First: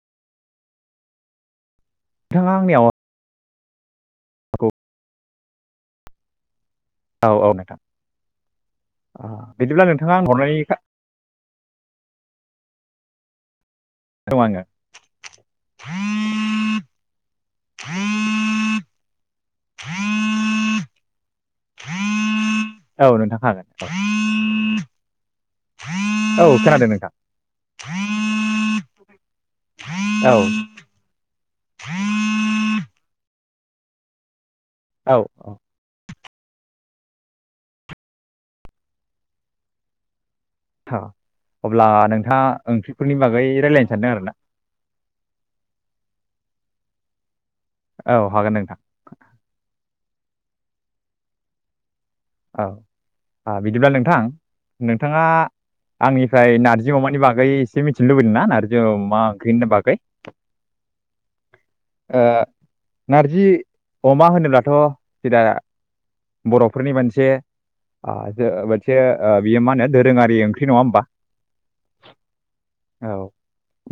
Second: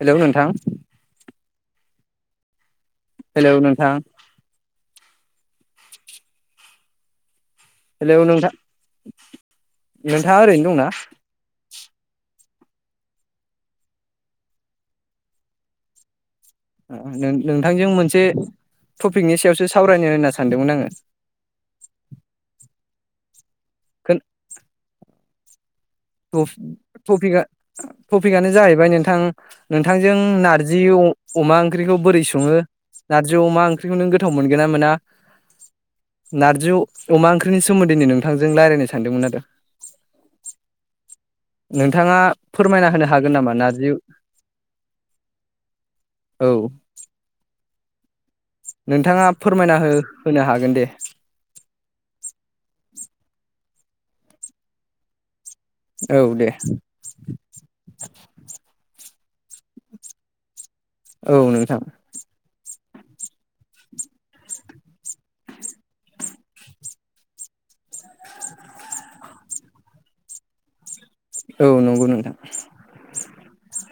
Hello नोंथां नोंथाङा आंनियाव हेलौ नोंथां हागौ औ औ हेल' नोंथां अ बिदिब्ला आं नोंथाङा हरनायनि ओरैनो दंना औ आङो नोंथांजों मोनसे टपिकनि सायावसो सावरायनो होनना सानदोंमोन आङो औ नोंथां हागोन ह [inaudible] टपिक आ टपिकआनो जाहैबाय नोंथां नोंथांजों औ नारजि अमा ओंख्रिखौ बोरै सङो नारजि अमा ओख्रैखौ नों गोवथावमोन मोना मोना औ औ नारजि अमा ओंख्रिनि सोमोन्दै नोंथांजों रायलायनो सानदोंमोन आरो औ अब्ला नोंथाङा फोरमायना होनो ओंख्रिफोरनि हागोन बागै नामा रायज्लायनो नारजि सानदों आरोना औ औ हागोन नोंथां नोंथाङा फोरमायना हो होनो हागोन दे औ औ बिदिब्ला नोंथां नोंथाङा औ दे आंनिफ्राय नारजि अमानि बागै एसे मिथिनो लुबैदों ना नारजि अमा [unintelligible] बाखै औ नोंथां नारजि अमा होनोब्लाथ' सि दा बर'फोरनि मानसि मोनसे मोनसे बियो ओ मा होनो दोरोङारि ओंख्रि नङा होमबा औ नंगौ नोंथां औ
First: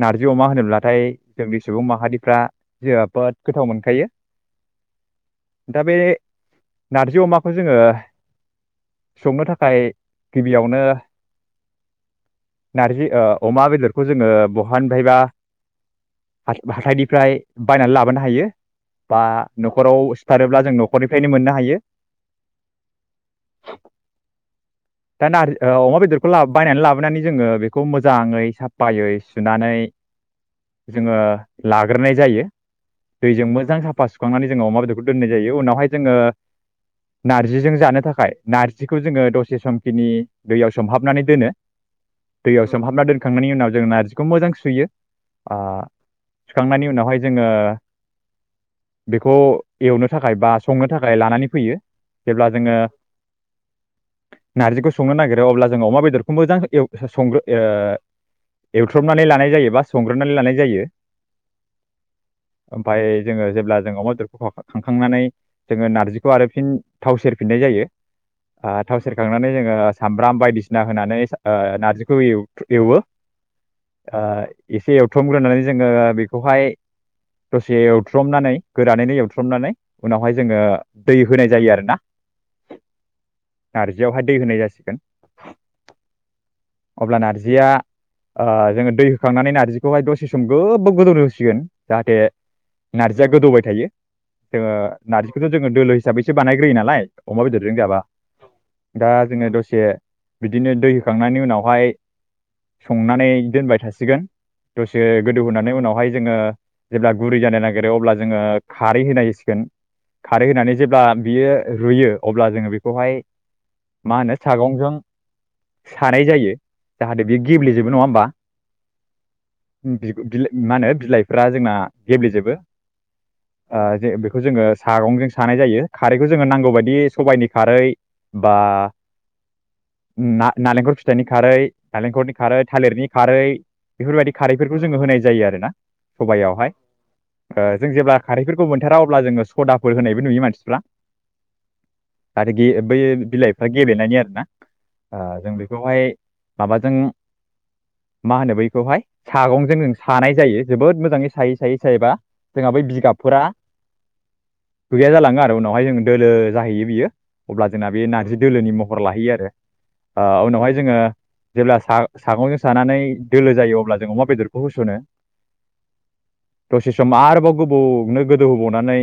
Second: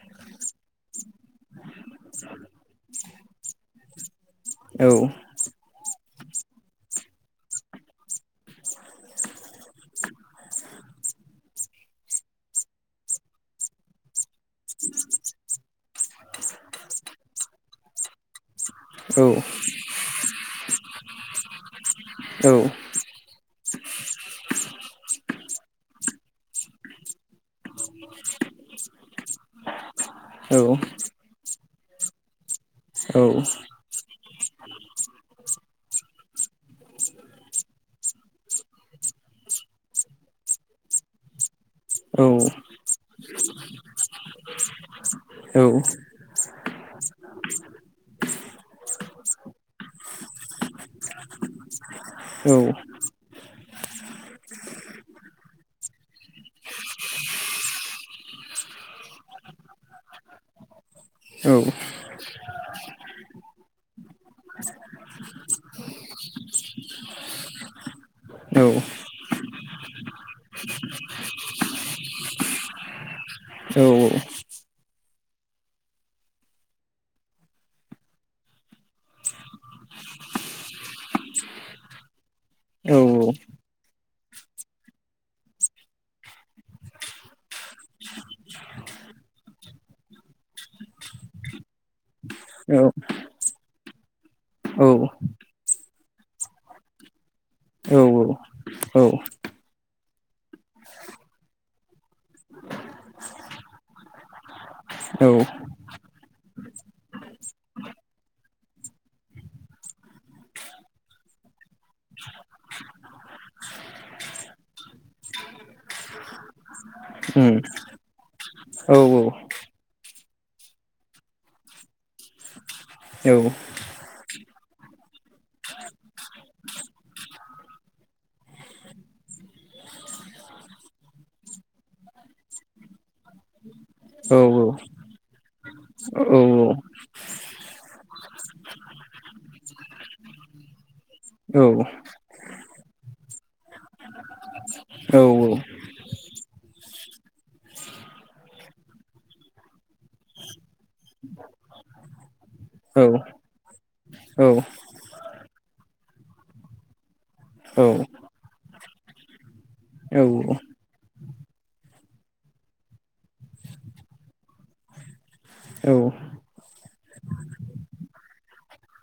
नारजि अमा होनोब्लाथाय जोंनि सुबुं माहारिफ्रा जे जोबोद गोथाव मोनखायो औ दा बे नारजि अमाखौ जोङो संनो थाखाय गिबियावनो नारजि ओ अमा बेदरखौ जोङो बहानिफ्रायबा हा-हाथाइनि फ्राय बायनानै लाबोनो हायो बा औ न'खराव सुथारोब्ला जों न'खरनिफ्रायनो मोननो हायो औ [inaudible] दा नार ओ अमा बेदरखौ लाबो बायनानै लाबोनानै जोङो बे खौ मोजाङै साफायै सुनानै औ जोङो लाग्रोनाय जायो दैजों मोजां साफा सुखांनानै जोङो अमा बेदरखौ दोननाय जायो उनावहाय जोङो [inaudible] थानो थाखाय नारजिखौ जोङो दसे समखिनि दैयाव सोमहाबनानै दोनो दैयाव सोमहाबना दोनखांनायनि उनाव जों नार्जिखौ मोजां सुयो ओ सुखांनायनि उनावहाय जोङो बेखौ एवनो थाखाय बा संनो थाखाय लानानै फैयो जेब्ला जोङो नारजिखौ संनो नागिरो अब्ला जोङो अमा बेदरखौ मोजां एव हो संग्रो ओ एवथ्रबनानै लानाय जायो बा संग्रोनानै लानाय जायो औ ओमफाय जोङो जेब्ला जों अमा बेदरखौ खहाखो खांखांनानै जोङो नारजिखौ आरो फिन थाव सेरफिननाय जायो आ थाव सेरखांनानै जोङो सामब्राम बायदिसिना होनानै ओ नारजिखौ एवथो एवो ओ एसे एवथ्रमग्रोनानै जोङो बेखौहाय दसे एवथ्रमनानै गोरानैनो एवथ्रमनानै उनावहाय जोङो दै होनाय जायो आरो ना नारजियावहाय दै होनाय जासिगोन अब्ला नारजिया ओ जोङो दै होखांनानै नारजिखौहाय दसे सम गोबाव गोदौनो होसिगोन जाहाथे नारजिया गोदौबाय थायो जोङो नारजिखौथ' जोङो दोलो हिसाबैसो बानाय ग्रोयो नालाय अमा बेदरजों जाबा दा जोङो दसे बिदिनो दै होखांनायनि उनावहाय संनानै दोनबाय थासिगोन दसे गोदौ होनोनानै उनावहाय जोङो जेब्ला गुरै जानो नागिरो अब्ला जोङो खारै होनायसिगोन खारै होनानै जेब्ला बियो रुयो अब्ला जोङो बेखौहाय मा होनो सागंजों सानाय जायो जाहाथे बियो गेब्लेजोबो नङा होमबा बिगु बिलाइ मा होनो बिलाइफ्रा जोंना गेब्लेजोबो आ जे बे खौ जोङो सागंजों सानाय जायो खारैखौ जोङो नांगौ बायदि सबाइनि खारै बा ना नालेंखर फिथाइनि खारै नालेंखरनि खारै थालिरनि खारै बेफोरबायदि खारैफोरखौ जोङो होनाय जायो आरो ना सबायावहाय ओ जों जेब्ला खारैफोरखौ मोनथारा अब्ला जोङो सदाफोर होनायबो नुयो मानसिफ्रा आरोगि बै बिलाइफ्रा गेलेनायनि आरोना जों बेखौहाय माबाजों मा होनो बैखौहाय सागंजों जों सानाय जायो जोबोद मोजाङै सायै सायै सायोबा जोंहा बै बिगाबफोरा गैया जालाङो आ लो उनावहाय जों दोलो जाहैयो बियो अब्ला जोंना बे नारजि दोलोनि महर लाहैयो आरो आ उनावहाय जोङो जेब्ला सा- सागंजों सानानै दोलो जायो अब्ला जों अमा बेदरखौ होस'नो दसे सम आरोबाव गोबोवनो गोदौहोबावनानै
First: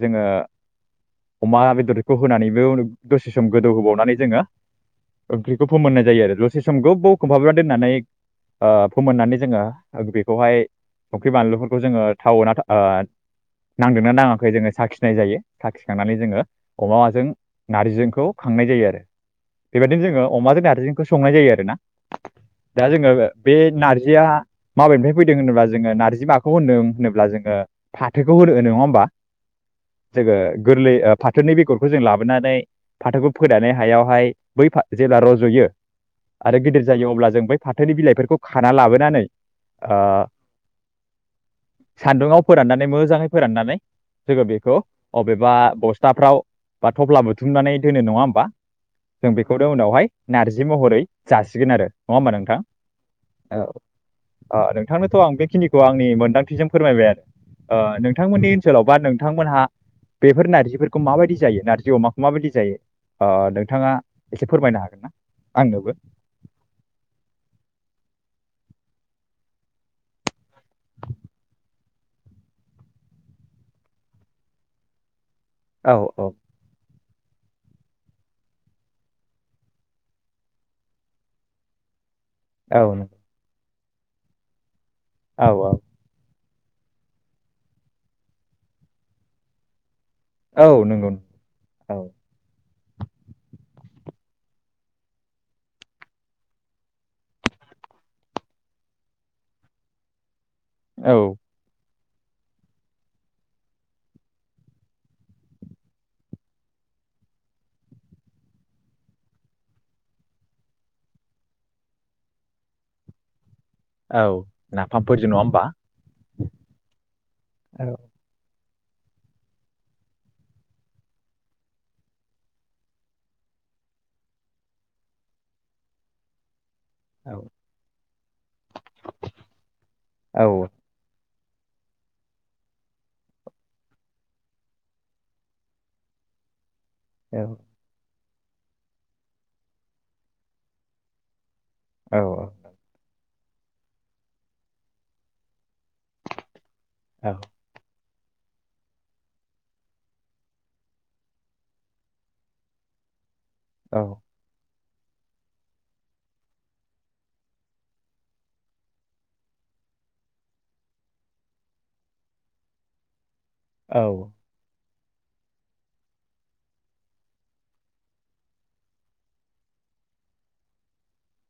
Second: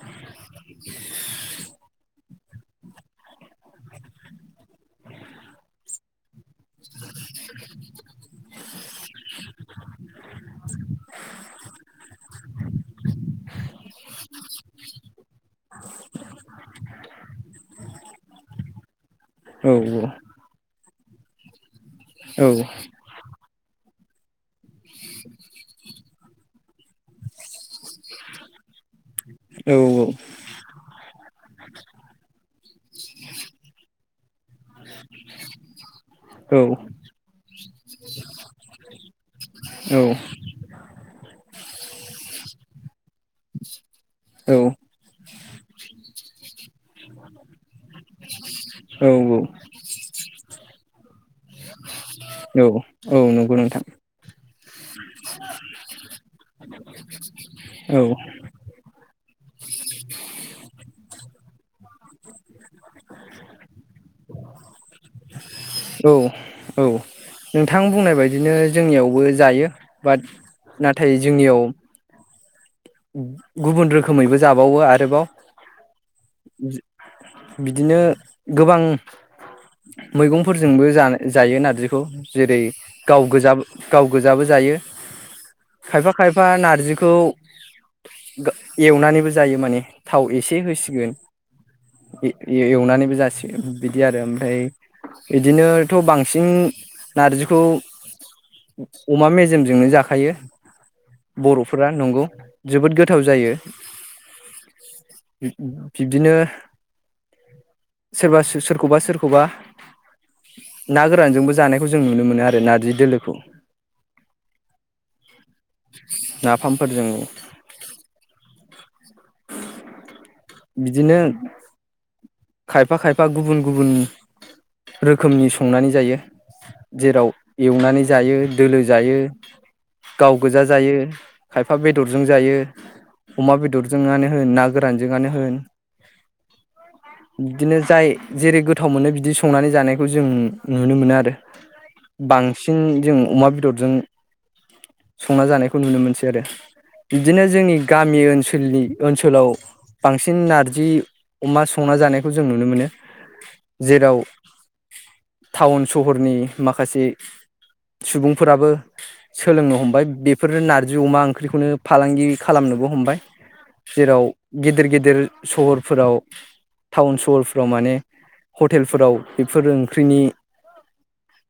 जोङो अमा बेदरखौ होनानैबो दसे सम गोदौ होबावनानै जोङो ओंख्रिखौ फोमोननाय जायो आरो दसे सम गोबबोव खोबहाबना दोननानै ओ फोमोननानै जोङो बेखौहाय संख्रि बानलुफोरखौ जोङो थावो ना ओ नांदोंना नाङाखै जोङो साखिनाय जायो साखिखांनानै जोङो अमाजों नार्जिजोंखौ खांनाय जायो आरो बेबायदिनो जोङो अमाजों नार्जिजोंखौ संनाय जायो आरो ना दा जोङो बे नार्जिया माबेनिफ्राय फैदों होनोब्ला जोङो नार्जि माखौ होनदों होनोब्ला जोङो फाथोखौ होनो नङा होमबा जोङो गोरलै ओ फाथोनि बेगरखौ जों लाबोनानै फाथोखौ फोनानै हायावहाय बै फा जेब्ला रज'यो आरो गिदिर जायो अब्ला जों बै फाथोनि बिलाइफोरखौ खाना लाबोनानै ओ सान्दुङाव फोराननानै मोजाङै फोराननानै जोङो बेखौ अबेबा बस्थाफ्राव बा थफ्ला बुथुमनानै दोनो नङा होमबा जों बेखौनो उनावहाय नारजि महरै जासिगोन आरो नङा होमबा नोंथां नंगौ औ नोंथां अ नोंथांनोथ' आं बेखिनिखौ आंनि मोनदांथिजों फोरमायबाय आरो औ ओ नोंथांमोननि ओनसोलाव बा नोंथांमोनहा बेफोर नारजिफोरखौ माबायदि जायो नारजि अमाखौ माबायदि जायो ओ नोंथाङा एसे फोरमायनो हागोन ना आंनोबो औ औ नोंथां बुंनाय बायदिनो जोंनियावबो जायो बाट नाथाय जोंनियाव गुबुन रोखोमैबो जाबावो आरोबाव औ औ बिदिनो गोबां मैगंफोरजोंबो जाना-जायो नारजिखौ जेरै औ गाव गोजा गाव गोजाबो जायो। आव‌ आव फा नारजिखौ दा एवनानैबो जायो माने। थाव एसे औ होसिगोन नंगौ औ ए-ए-एव नानैबो जासियो बिदि आरो ओमफाय इदिनोथ' बांसिन नारजिखौ अमा मेजेमजोंनो जाखायो। औ बर'फोरा नंगौ। जोबोद गोथाव जायो बिब्दिनो सोरबा सो-सोरखौबा सोरखौबा ना गोरानजोंबो जानायखौ जों नुनो मोनो आरो नारजि दोलोखौ। औ नाफामफोरजो नङा होमबा। नाफामफोरजों औ बिदिनो खायफा खायफा गुबुन गुबुन रोखोमनि संनानै जायो। जेराव औ एवनानै जायो दोलो जायो गाव औ गोजा जायो। खायफा बेदरजों जायो अमा बेदरजों आनो होन ना गोरानजों आनो होन। औ बिदिनो जाय जेरै गोथाव मोनो बिदि संनानै जानायखौ जों नुनो मोनो आरो। औ बांसिन जों अमा बेदरजों संना जानायखौ नुनो मोनसै आरो। औ बिदिनो जोंनि गा मि ओनसोलनि ओनसोलाव बांसिन नारजि अमा संना जानाय खौ जों नुनो मोनो। औ जेराव टाउन सहरनि माखासे सुबुंफोराबो सोलोंनो हमबाय बेफोर नारजि अमा ओंख्रिखौनो फालांगि खालामनोबो हमबाय। औ जेराव गिदिर गिद दिर सहरफोराव टाउन सहरफ्राव माने हटेलफोराव बेफोर ओंख्रिनि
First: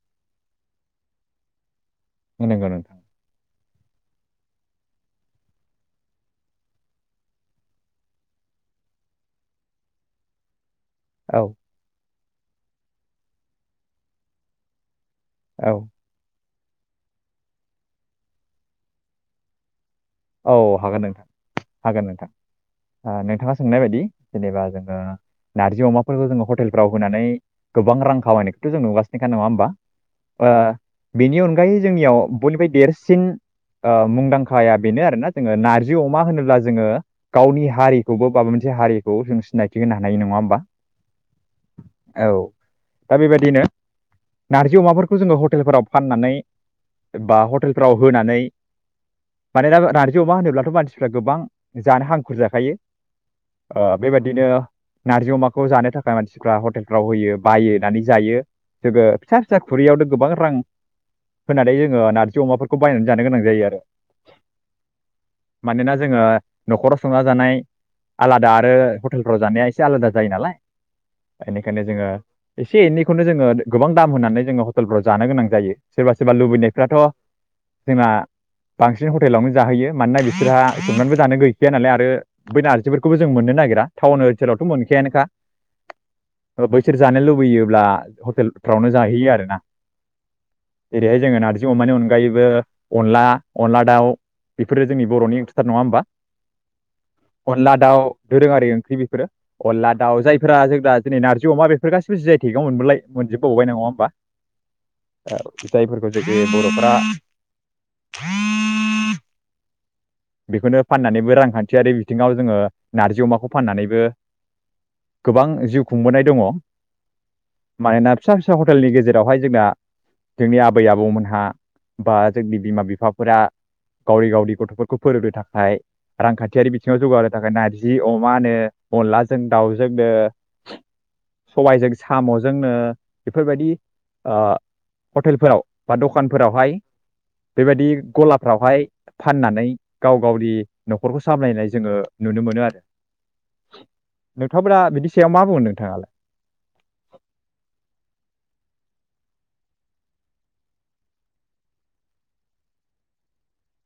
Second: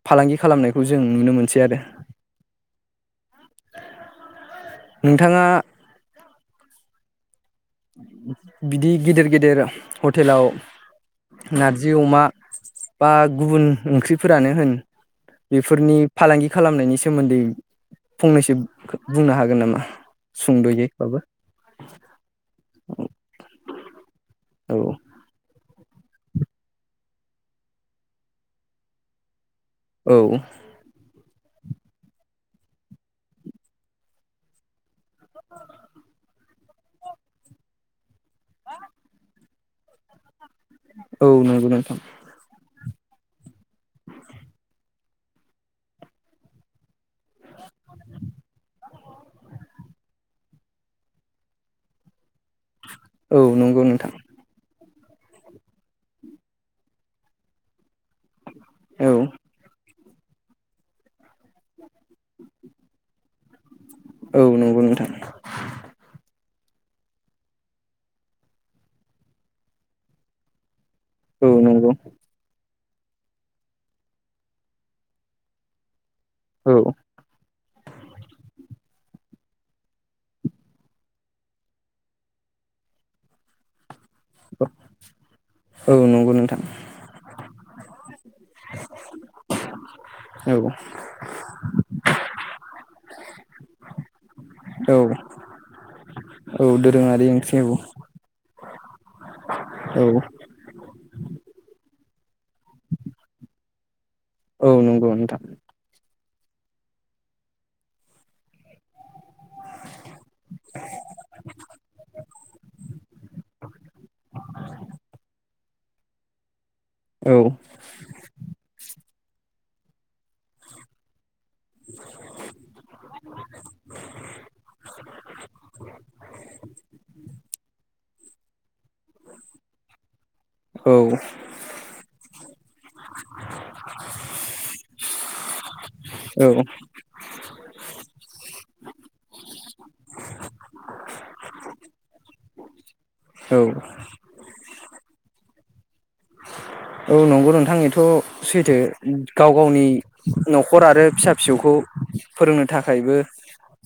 फालांगि खालामनायखौ जों नुनो मोनसै आरो। [unintelligible] नोंथाङा बिदि गिदेर गेदेर हटेलाव औ नारजि अमा बा गुबुन ओंख्रिफोरानो होन औ बेफोरनि फालांगि खालामनायनि सोमोन्दै फंनैसो खो बुंनो हागोन नामा? औ हागोन सुंद'यैबाबो नोंथां हागोन नोंथां। आ नोंथाङा सोंनाय बायदि जेनेबा औ जोङो नार जि अमाफोरखौ जोङो हटेलफ्राव होनानै गोबां रां खामायनायखौथ' जों नुगासिनोखा नङा होमबा? औ ओ बेनि अनगायै जोंनियाव बयनिफाय देरसिन ओ मुंदांखाया बेनो आरोना जोङो नारजि अमा होनोब्ला जोङो गावनि हारिखौबो माबा मोनसे हारिखौ जों सिनायथि होनो हानाय नङा होमबा औ नंगौ नोंथां। औ दा बेबायदिनो नारजि अमाफोरखौ जोङो हटेलफोराव फाननानै बा हटेलफोराव होनानै मानोना नारजि अमा होनोब्लाथ' मानसिफ्रा गोबां जानो हांखुर जाखायो। औ नंगौ ओ नोंथां बेबायदिनो नारजि अमाखौ जानो थाखाय मानसिफ्रा हटेलफ्राव होयो बायो होननानै जायो। जोङो औ फिसा फिसा खुरियाव। गोबां रां होनानै जोङो नारजि अमाफोरखौ बायनानै जानो गोनां जायो आरो। औ नंगौ नोंथां। मानोना जोङो न'खराव संना जानाय आलादा आरो हटेलफ्राव जानाया एसे आलादा जायो नालाय। औ बेनिखायनो नंगौ जोङो एसे एनैखौनो जोङो गोबां दाम होनानै जोङो हटेलफोराव जानो गोनां जायो। सोरबा सोरबा औ लुबैनायफ्राथ' जोंना। बांसिन हटेलावनो जाहोयो मानोना बिसोरहा सनमानबो जानो गैखाया नालाय आरो बै नारजिफोरखौबो जों मोननो नागिरा टाउन ओनसोलावथ' मोनखायानोखा औ नंगौ नोंथां ओ बैसोर जानो लुबैयोब्ला हटेलफ्रावनो जाहैयो आरोना औ जेरैहाय जोङो नारजि अमानि अनगायै ओ अनला अनला दाव बेफोरो औ जोंनि बर'नि ओंख्रिथार नङा होमबा औ दोरोङारि ओंख्रि अनला औ दाउ दोरोङारि ओंख्रि बेफोरो अनला दाउ औ जायफोरा जोंना दिनै नारजि अमाफोर गासिबो जि आय थेगाव मोनबोलाय मोनोब बावबाय नङा होमबा? औ नंगौ नोंथां। [unintelligible] बर'फ्रा [inaudible] बेखौनो फाननानैबो रांखान्थियारि बिथिङाव जोङो नारजि अमाखौ फाननानैबो गोबां जिउ खुंबोनाय दङ। औ माइना फिसा फिसा हटेलनि गेजेराव बेवहाय जोंना जोंनि आबै आबौमोनहा बा जोंनि बिमा बिफाफोरा गावनि गावनि गथ'फोरखौ खौ फोरोंनो थाखाय रांखान्थियारि बिथिङाव जौगाहो थाखाय नारजि अ मा होनो अनलाजों दाउजोंनो औ सबाइजों साम जोंनो बेफोरबायदि ओ हटेलफोराव बा औ दखानफोरावहाय बेबायदि गलाफ्रावहाय फाननानै गाव गावनि न'खरखौ सामलायनाय जोङो नुनो मोनो आर औ बिनि सायाव मा बुंगोन नोंथाङालाय औ नंगौ नोंथांनिथ' सैथो गाव गावनि न'खर आरो फिसा फिसौखौ फोरोंनो थाखायबो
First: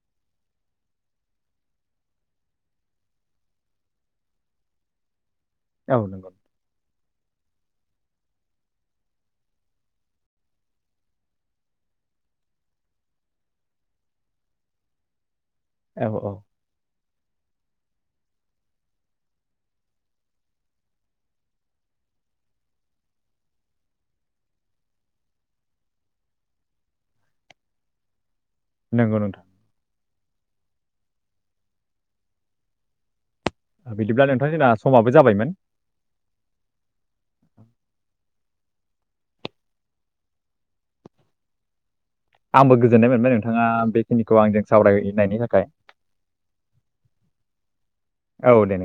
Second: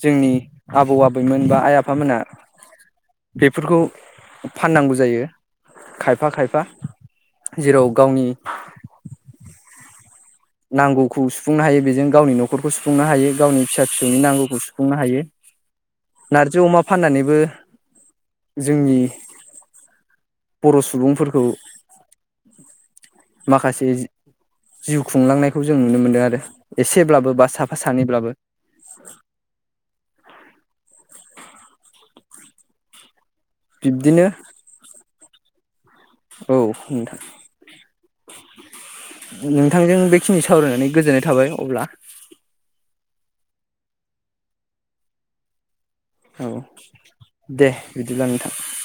जोंनि आबौ आबैमोन बा आइ आफामोना बेफोरखौ फाननांगौ जायो औ खायफा नंगौ। खायफा जेराव गावनि नांगौखौ सुफुंनो हायो बेजों गावनि न'खरखौ सुफुंनो हायो गावनि फिसा फिसौनि नांगौखौ सुफुंनो हायो औ औ नारजि अमा फाननानैबो जोंनि बर' सुबुंफोरखौ माखासे जिउ खुंलांनायखौ जों नुनो मोनदों आरो एसेब्लाबो बा साफा सानैब्लाबो नंगौ नोंथां बिब्दिनो बिदिब्ला नोंथां जोंना समा बो जाबायमोन औ नोंथां नोंथांजों बेखिनि सावरायनानै गोजोननाय थाबाय अब्ला आंबो गोजोननाय मोनबाय नोंथाङा बेखिनिखौ आंजों सावरायनायनि थाखाय औ दे बिदिब्ला औ नोंथां दे